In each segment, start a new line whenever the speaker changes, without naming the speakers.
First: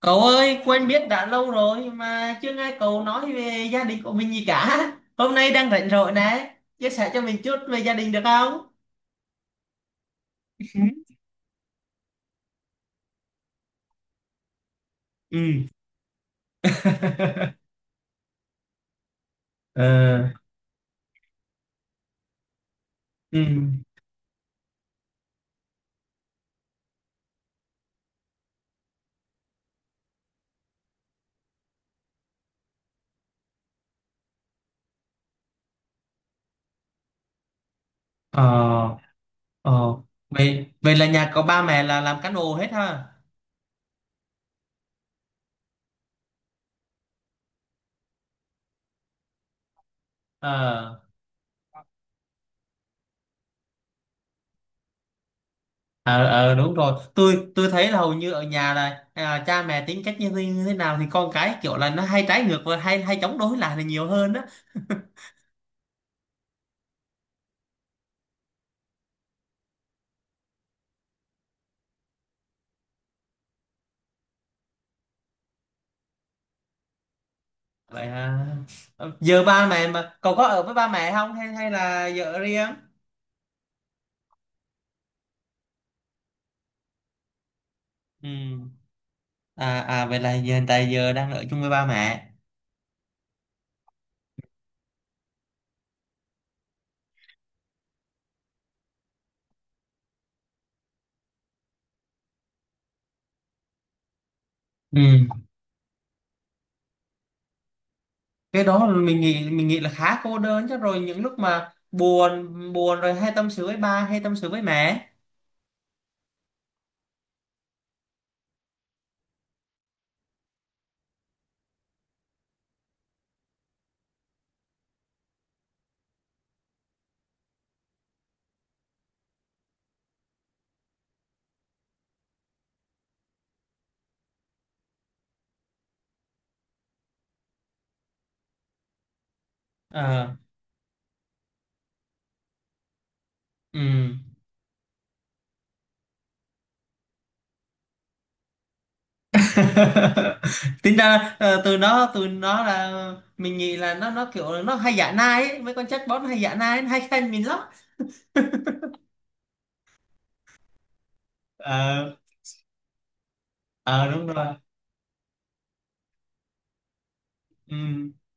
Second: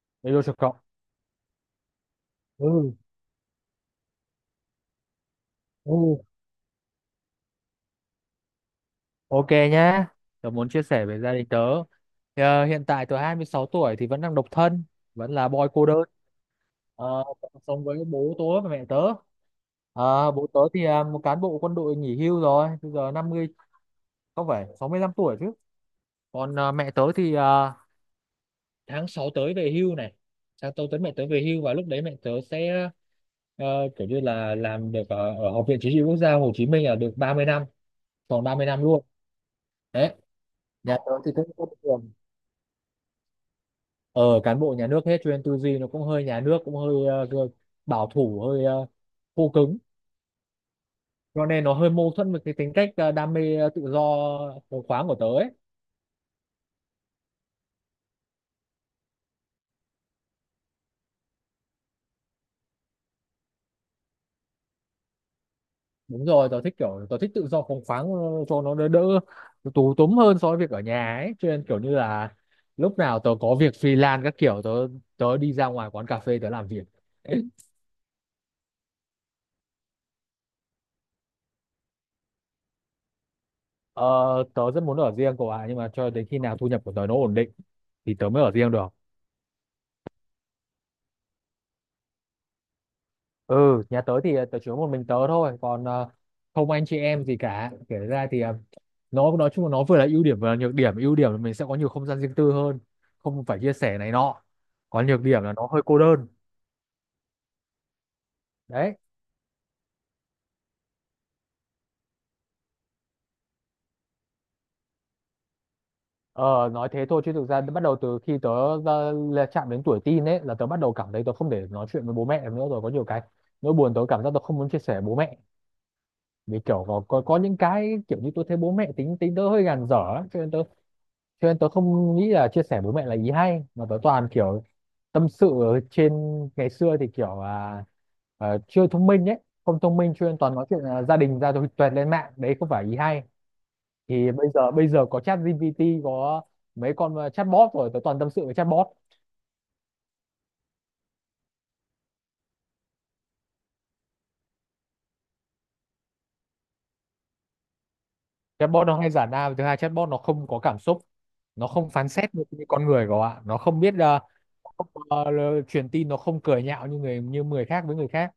Cậu
Hello, chào
ơi,
cậu.
quen biết đã lâu rồi mà chưa
Ừ,
nghe cậu nói về gia đình của mình gì cả. Hôm nay đang rảnh
ừ.
rỗi nè, chia sẻ cho mình chút về gia đình được không?
Ok nhá. Tớ muốn chia sẻ về gia đình tớ. Hiện tại tớ 26 tuổi thì vẫn đang độc thân, vẫn là boy
Ừ.
cô đơn. Tớ sống với bố tớ và mẹ tớ.
Ờ.
Bố tớ thì một cán bộ quân đội nghỉ hưu rồi, bây giờ
Ừ.
50, không phải 65 tuổi chứ. Còn mẹ tớ thì tháng 6 tới về hưu này. Tháng 6 tới mẹ tớ về hưu và lúc đấy mẹ tớ sẽ ờ, kiểu như là làm được ở Học viện Chính trị Quốc gia Hồ Chí Minh là được 30 năm, tròn 30 năm
Ờ.
luôn.
Ờ.
Đấy.
vậy vậy
Nhà
là
tớ thì
nhà có
thích
ba
bất
mẹ là
thường,
làm cán bộ hết ha?
ờ cán bộ nhà nước hết, cho nên tư duy nó cũng hơi nhà nước, cũng hơi bảo thủ, hơi khô cứng,
ờ
cho nên nó hơi mâu thuẫn với cái tính cách đam mê, tự do phóng khoáng của tớ ấy.
ờ ờ, đúng rồi, tôi thấy là hầu như ở nhà là cha mẹ tính cách như thế nào thì con cái kiểu là nó hay trái ngược và hay hay chống đối lại là nhiều hơn đó.
Đúng rồi, tớ thích kiểu, tớ thích tự do phóng khoáng, cho nó đỡ đỡ tù túm hơn so với việc ở nhà ấy, cho nên kiểu như là lúc nào tớ có việc freelance các kiểu, tớ tớ đi ra ngoài quán cà phê tớ làm việc.
Vậy hả? Ờ, giờ ba mẹ mà cậu có ở với ba mẹ không hay hay là giờ ở riêng?
ờ, tớ rất muốn ở riêng cậu ạ nhưng mà cho đến khi nào thu nhập của tớ nó ổn định thì
Ừ.
tớ mới ở riêng được
Vậy là giờ hiện tại giờ đang ở chung với ba mẹ.
ừ, nhà tớ thì tớ chỉ có một mình tớ thôi, còn không anh chị em gì cả. Kể ra thì nó nói chung là nó vừa là ưu điểm vừa là nhược điểm. Ưu điểm là mình sẽ có nhiều không gian riêng tư hơn, không phải chia sẻ này nọ.
Ừ.
Còn nhược điểm là nó hơi cô đơn.
Cái đó là
Đấy.
mình nghĩ là khá cô đơn chứ, rồi những lúc mà buồn buồn rồi hay tâm sự với ba hay tâm sự với mẹ.
Ờ nói thế thôi, chứ thực ra bắt đầu từ khi tớ là chạm đến tuổi teen ấy là tớ bắt đầu cảm thấy tớ không thể nói chuyện với bố mẹ được nữa rồi. Có nhiều cái nỗi buồn tớ cảm giác tớ không muốn chia sẻ với bố mẹ, vì kiểu có những cái kiểu như tôi thấy bố mẹ tính tính tớ hơi gàn dở ấy, cho nên tớ không nghĩ là chia sẻ bố mẹ là ý hay, mà tớ toàn kiểu tâm sự ở trên. Ngày xưa thì kiểu là chưa thông minh ấy, không thông minh, cho
Ờ.
nên toàn nói chuyện là gia đình ra rồi tuẹt lên mạng, đấy không phải ý hay.
Ừ.
Thì bây giờ có chat GPT, có mấy con chatbot, rồi tớ toàn tâm sự với chatbot.
Tính ra từ nó là mình nghĩ là nó kiểu là nó hay giả nai ấy. Mấy con chatbot nó hay giả nai, nó hay khen mình lắm.
Chatbot nó hay giả đa, và thứ hai, chatbot nó không có cảm xúc, nó không phán
Ờ.
xét như như con người của ạ, nó không biết
Ờ, đúng rồi.
truyền tin, nó không cười nhạo như người
Ừ.
khác với người khác,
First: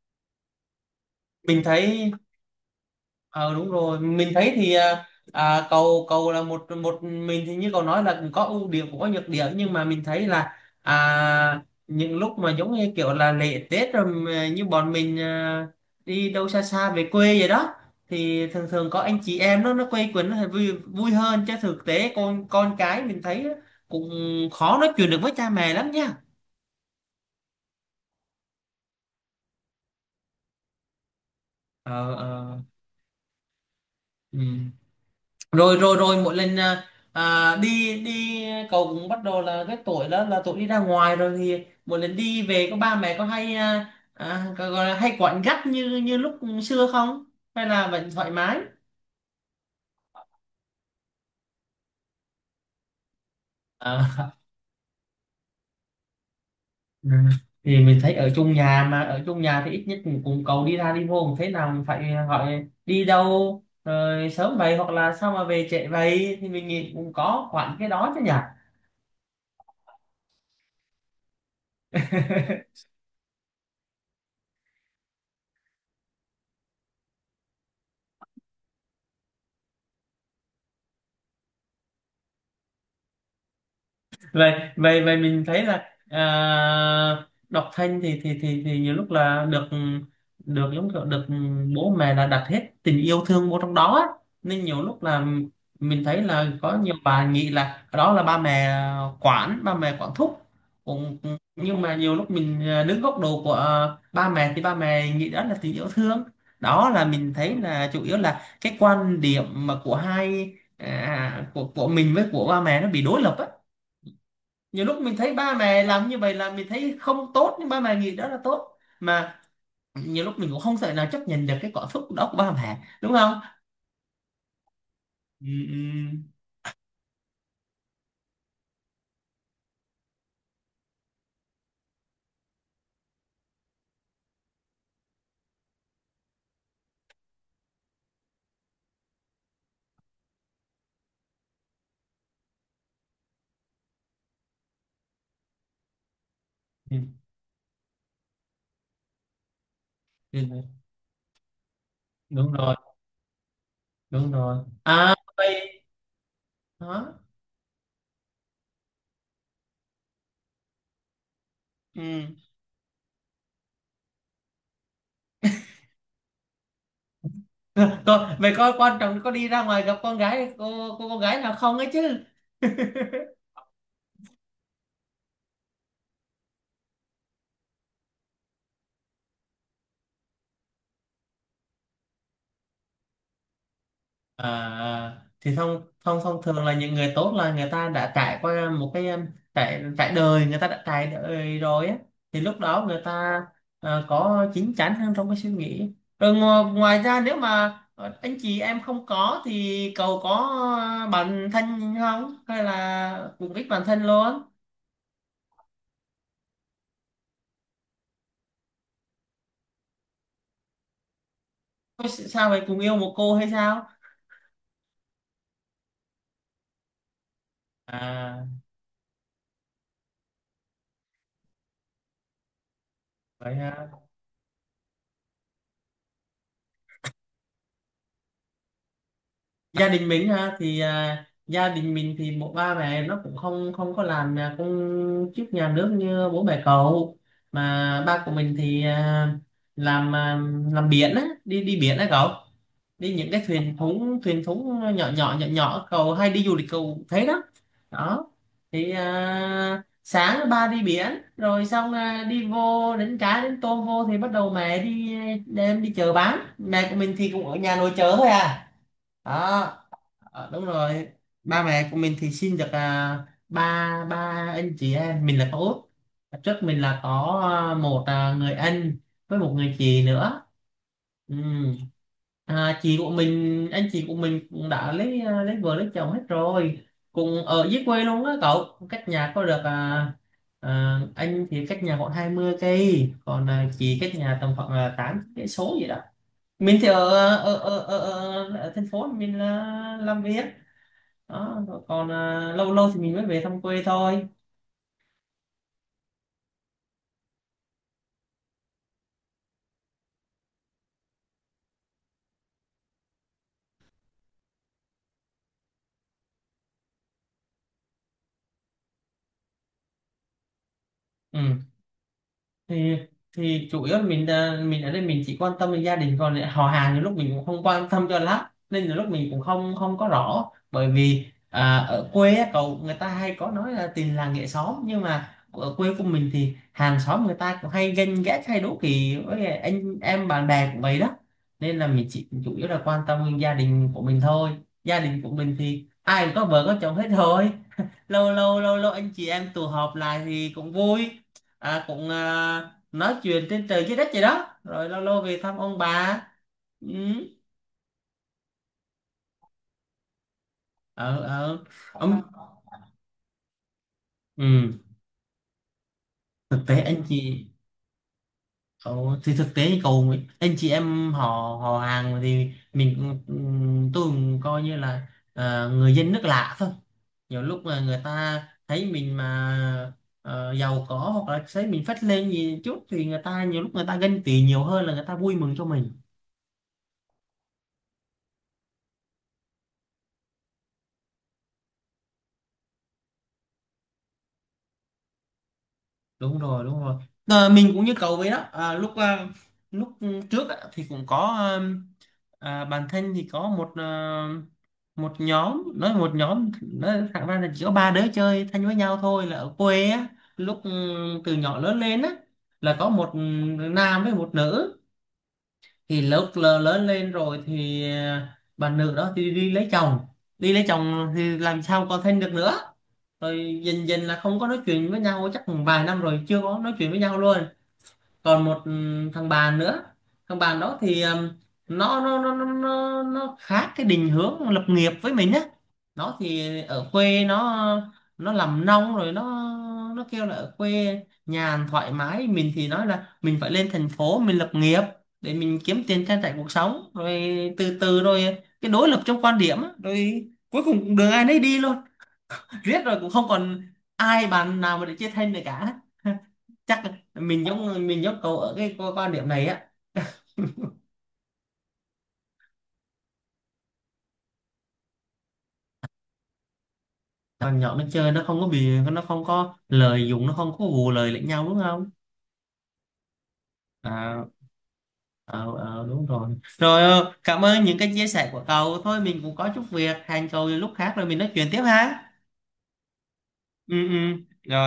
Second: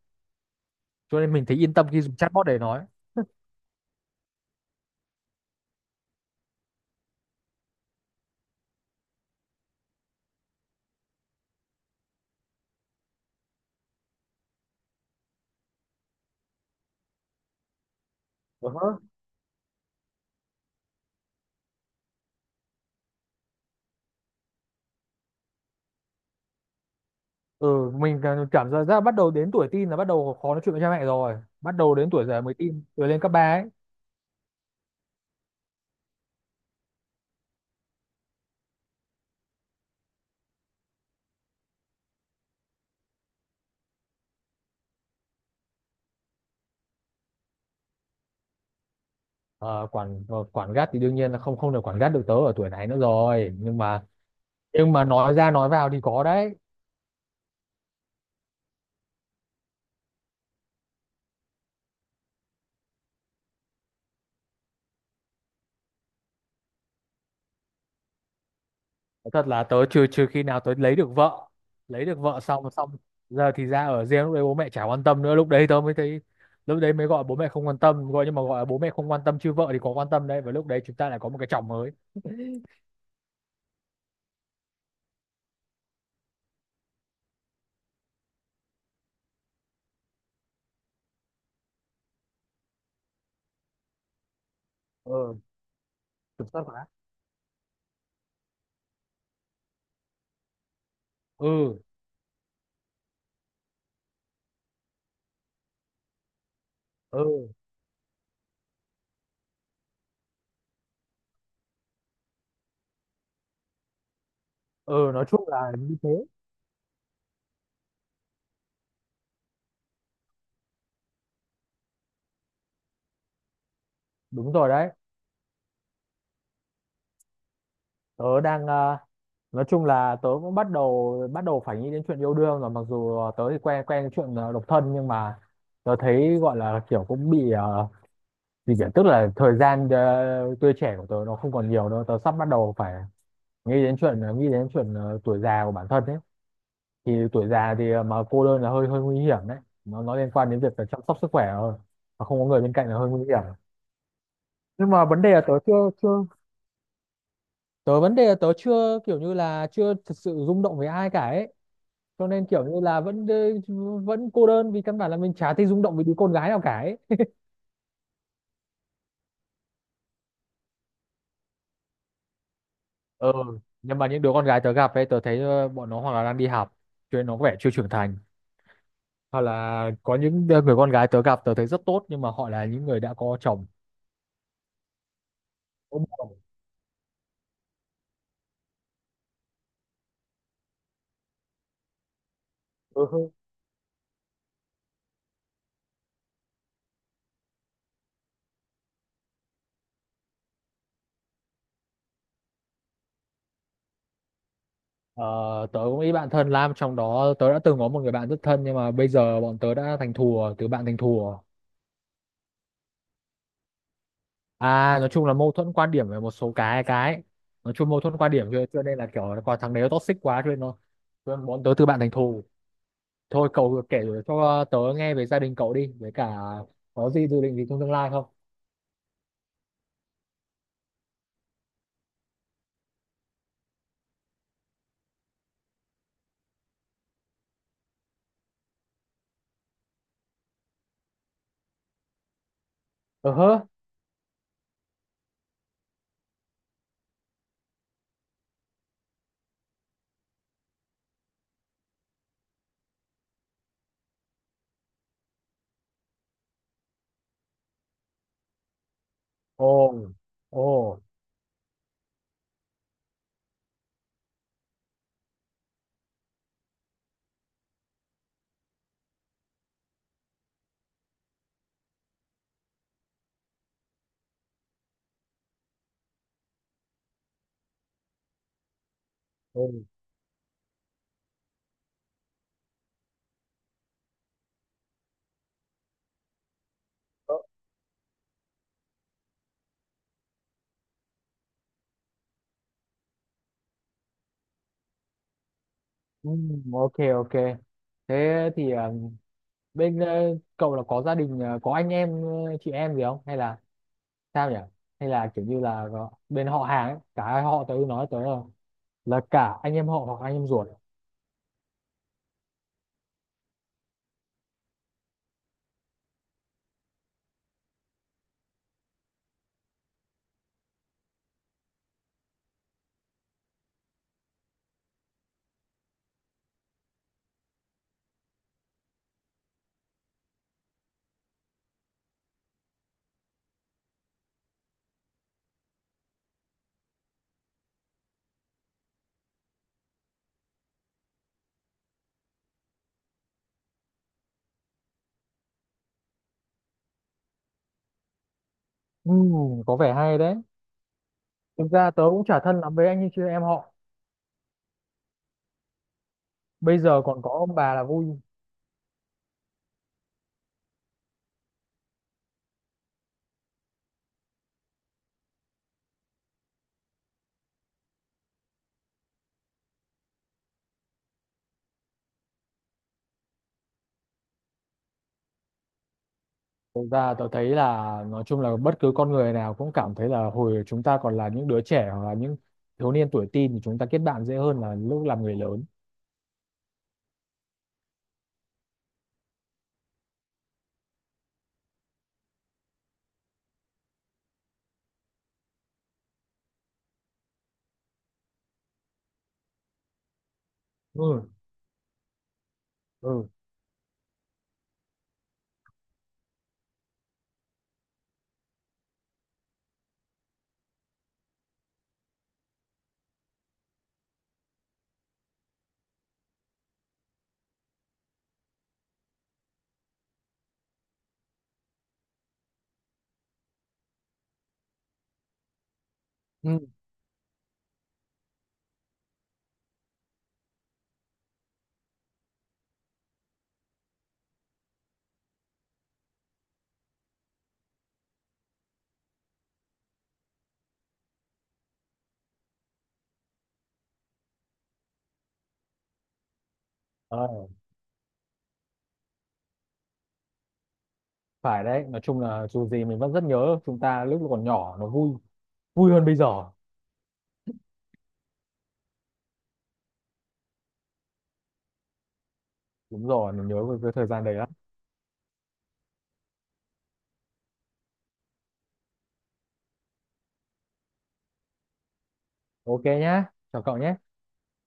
cho nên mình thấy
Mình
yên tâm khi
thấy.
dùng chatbot để nói.
Ờ, đúng rồi, mình thấy thì cầu cầu là một một mình thì như cậu nói là cũng có ưu điểm cũng có nhược điểm, nhưng mà mình thấy là những lúc mà giống như kiểu là lễ Tết rồi mà như bọn mình đi đâu xa xa về quê vậy đó thì thường
Ừ.
thường có anh chị em nó quây quần nó vui vui hơn, chứ thực tế con cái mình thấy cũng khó nói chuyện được với cha mẹ lắm nha.
Ừ, mình cảm cảm giác ra bắt đầu đến tuổi teen là bắt đầu khó nói chuyện với cha mẹ rồi, bắt đầu đến
Ờ.
tuổi dậy, mới
Ờ.
teen rồi lên cấp ba ấy.
Ừ. rồi rồi rồi mỗi lần đi đi cậu cũng bắt đầu là cái tuổi đó là tuổi đi ra ngoài rồi thì mỗi lần đi về có ba mẹ có hay gọi là hay quặn gắt như như lúc xưa không hay là vẫn thoải mái?
Ờ, Quản, quản gắt thì đương nhiên là không không được quản gắt được tớ ở tuổi này nữa rồi, nhưng mà
Ờ.
nói ra nói vào thì có đấy.
Ừ. Thì mình thấy ở chung nhà mà ở chung nhà thì ít nhất cũng, cũng cậu đi ra đi vô cũng thế nào cũng phải hỏi đi đâu rồi sớm vậy hoặc là sao mà về trễ vậy thì mình nghĩ cũng có quặn cái đó chứ nhỉ.
Nói thật là tớ, trừ trừ khi nào tớ lấy được vợ xong xong giờ thì ra ở riêng, lúc đấy bố mẹ chả quan tâm nữa, lúc đấy tớ mới thấy, lúc đấy mới gọi bố mẹ không quan tâm, gọi nhưng mà gọi là bố mẹ không quan tâm, chứ vợ thì có quan tâm đấy, và lúc đấy chúng ta lại có một cái chồng mới.
vậy vậy vậy mình thấy là à, đọc thanh thì thì nhiều lúc là được, giống kiểu được bố mẹ là đặt hết tình yêu thương vô trong đó á. Nên nhiều lúc là
Ừ,
mình thấy
kiểm
là
soát
có
quá.
nhiều bà nghĩ là đó là ba mẹ quản, ba mẹ quản thúc cũng.
Ừ.
Nhưng mà nhiều lúc mình đứng góc độ của ba mẹ thì ba mẹ nghĩ đó là tình yêu thương. Đó là mình
Ừ.
thấy là chủ yếu là cái quan điểm mà của hai của mình với của ba mẹ nó bị đối lập á. Nhiều lúc
Ừ,
mình
nói
thấy
chung
ba
là
mẹ
như
làm
thế.
như vậy là mình thấy không tốt nhưng ba mẹ nghĩ đó là tốt mà. Nhiều lúc mình cũng không thể nào chấp nhận được cái cảm xúc đó của ba mẹ đúng không?
Đúng rồi đấy.
Ừ. Ừ.
Tớ đang nói chung là tớ cũng bắt đầu phải nghĩ đến chuyện yêu đương rồi, mặc dù tớ thì quen quen cái chuyện độc thân, nhưng mà tớ thấy gọi là kiểu cũng bị gì nhỉ? Tức là thời gian, tuổi trẻ của tớ nó không còn nhiều nữa, tớ sắp bắt đầu phải nghĩ đến chuyện tuổi già của bản thân ấy.
Ừ.
Thì tuổi già thì mà cô đơn là hơi hơi nguy hiểm đấy, nó liên quan đến
Ừ.
việc là chăm sóc sức khỏe rồi, mà không có
Đúng
người bên
rồi.
cạnh là hơi nguy hiểm.
Đúng rồi.
Nhưng mà
À
vấn đề là tớ
vậy
chưa chưa,
đó.
tớ vấn đề là tớ chưa kiểu như là chưa thật sự rung động với ai cả ấy, cho
Ừ.
nên kiểu như là vẫn, cô đơn, vì căn bản là mình chả thấy rung động với đứa con gái nào cả ấy.
Cô, vậy có quan trọng có đi ra ngoài gặp con gái, cô con gái nào không ấy chứ?
Ừ, nhưng mà những đứa con gái tớ gặp ấy, tớ thấy bọn nó hoặc là đang đi học, cho nên nó có vẻ chưa trưởng thành, hoặc là có những người con gái tớ gặp tớ thấy rất tốt, nhưng mà họ là những người đã có chồng,
À, à. Thì thông
có
thông
bồ.
thông thường là những người tốt là người ta đã trải qua một cái trải trải đời, người ta đã trải đời rồi á. Thì lúc đó người
Ừ.
ta có chín chắn hơn trong cái suy nghĩ. Rồi ngoài ra nếu mà anh chị em không có thì cậu có bạn thân không hay là cùng ít bạn thân luôn?
Ờ, tớ cũng nghĩ bạn thân Lam trong đó, tớ đã từng có một người bạn rất thân nhưng mà bây giờ bọn tớ đã thành thùa, từ bạn thành thùa.
Có sao vậy, cùng yêu một cô hay sao?
À, nói chung là mâu thuẫn quan điểm về một số cái nói chung mâu thuẫn quan điểm,
À
cho nên là kiểu là còn thằng đấy nó toxic quá cho nên nó, cho nên bọn tớ từ bạn thành thù. Thôi,
vậy
cậu
ha.
kể cho tớ nghe về gia đình cậu đi, với cả có gì dự định gì trong tương lai không?
Gia đình mình ha, thì gia đình mình thì một ba mẹ nó cũng không không có làm công chức nhà nước như bố mẹ cậu. Mà ba của mình thì làm làm biển á, đi đi biển á cậu, đi những
Ờ
cái
hớ.
thuyền thúng nhỏ nhỏ nhỏ nhỏ cậu hay đi du lịch cậu thấy đó. Đó, thì sáng ba đi biển rồi xong đi vô đánh cá đánh tôm vô thì bắt đầu mẹ đi đem đi chợ bán, mẹ của mình thì cũng ở nhà nội chợ thôi à.
Ồ.
Đó. Ờ,
Ồ.
đúng rồi. Ba mẹ của mình thì sinh được ba ba anh chị em, mình là có út. Hồi trước mình là có một người anh với một người chị nữa. Ừ. à, chị của mình anh chị của mình cũng đã lấy lấy vợ lấy chồng hết rồi, cùng ở dưới quê luôn á cậu, cách nhà có được
Ồ.
anh thì cách nhà khoảng 20 cây, còn chị cách nhà tầm khoảng 8 cây số gì đó. Mình thì ở
Ờ.
ở thành phố mình là làm việc. Đó. Rồi còn lâu lâu thì mình mới về thăm quê thôi.
Ừm, ok, ok. Thế thì bên cậu là có gia đình, có anh em, chị em gì không, hay là sao nhỉ? Hay là kiểu như là bên họ hàng ấy, cả hai họ tớ nói tớ là cả anh em họ hoặc anh em ruột.
Ừ. thì thì chủ yếu là mình mình ở đây mình chỉ quan tâm đến gia đình còn lại, họ hàng thì lúc mình cũng không quan tâm cho lắm nên là lúc mình cũng không không có rõ, bởi vì ở quê á cậu, người ta hay có nói là tình làng nghệ xóm nhưng mà ở quê của mình thì hàng xóm người ta cũng hay ganh ghét hay đố kỵ với anh em bạn bè của vậy đó. Nên là mình chỉ chủ yếu là quan tâm đến gia đình của mình thôi. Gia đình của mình thì ai cũng có vợ có chồng hết rồi, lâu lâu anh chị em tụ họp lại thì cũng vui, cũng nói chuyện trên trời dưới đất vậy đó, rồi lâu lâu về thăm ông bà. Ừ.
Có vẻ hay đấy.
Ờ. Ờ.
Thực ra tớ
Ông.
cũng chả thân lắm với anh như chị em họ.
Ừ. Thực
Bây
tế
giờ
anh
còn có
chị.
ông bà là vui.
Ờ, thì thực tế như cậu, anh chị em họ họ hàng thì mình cũng- ừ, tôi cũng coi như là người dân nước lạ thôi. Nhiều lúc mà người ta thấy mình mà giàu có hoặc là thấy mình phất lên gì chút thì người ta nhiều lúc người ta ganh tị nhiều hơn là người ta vui mừng cho mình.
Thực ra tớ thấy là nói chung là bất cứ con người nào cũng cảm thấy là hồi chúng ta còn là những đứa trẻ hoặc là những thiếu niên tuổi teen thì chúng ta kết bạn dễ hơn là lúc làm người lớn.
Đúng rồi. Đúng rồi. Ờ, mình cũng như cậu vậy đó, lúc trước á, thì cũng có bản thân thì có một một nhóm nói, một nhóm nói thẳng ra là chỉ có ba đứa chơi thân với nhau thôi, là ở quê á. lúc ừ,
Ừ,
từ nhỏ lớn lên á, là có một
ừ.
nam với một nữ. Thì lúc lớn lên rồi thì bà nữ đó thì đi lấy chồng, đi lấy chồng thì làm sao còn thân được nữa. Rồi dần dần là không có nói chuyện với nhau, chắc vài năm rồi chưa có nói chuyện với nhau luôn. Còn một thằng bạn nữa, thằng bạn đó thì nó khác cái định hướng lập nghiệp với mình á. Nó
Ừ.
thì ở quê, nó làm nông rồi, nó kêu là ở quê nhàn thoải mái, mình thì nói là mình phải lên thành phố mình lập nghiệp để mình kiếm tiền trang trải cuộc sống. Rồi từ từ rồi cái đối lập trong quan điểm á, rồi cuối cùng đường ai nấy đi luôn. Riết rồi cũng không còn ai, bạn nào mà để chia thân được cả. Chắc
ờ,
mình giống cậu ở cái quan quan điểm này á.
Phải đấy. Nói chung là dù gì mình vẫn rất nhớ chúng ta lúc còn nhỏ nó vui, vui hơn bây giờ.
Thằng nhỏ nó chơi nó không có bị, nó không có lời dùng, nó không có vù lời lẫn nhau đúng không?
Đúng rồi, mình nhớ về cái thời gian
À,
đấy lắm.
ờ, ờ, đúng rồi. Rồi ờ, cảm ơn những cái chia sẻ của cậu, thôi mình cũng có chút việc, hẹn cậu lúc khác rồi mình nói chuyện tiếp ha.
Ok nhá, chào cậu
Ừ.
nhé.
Ừ. Rồi.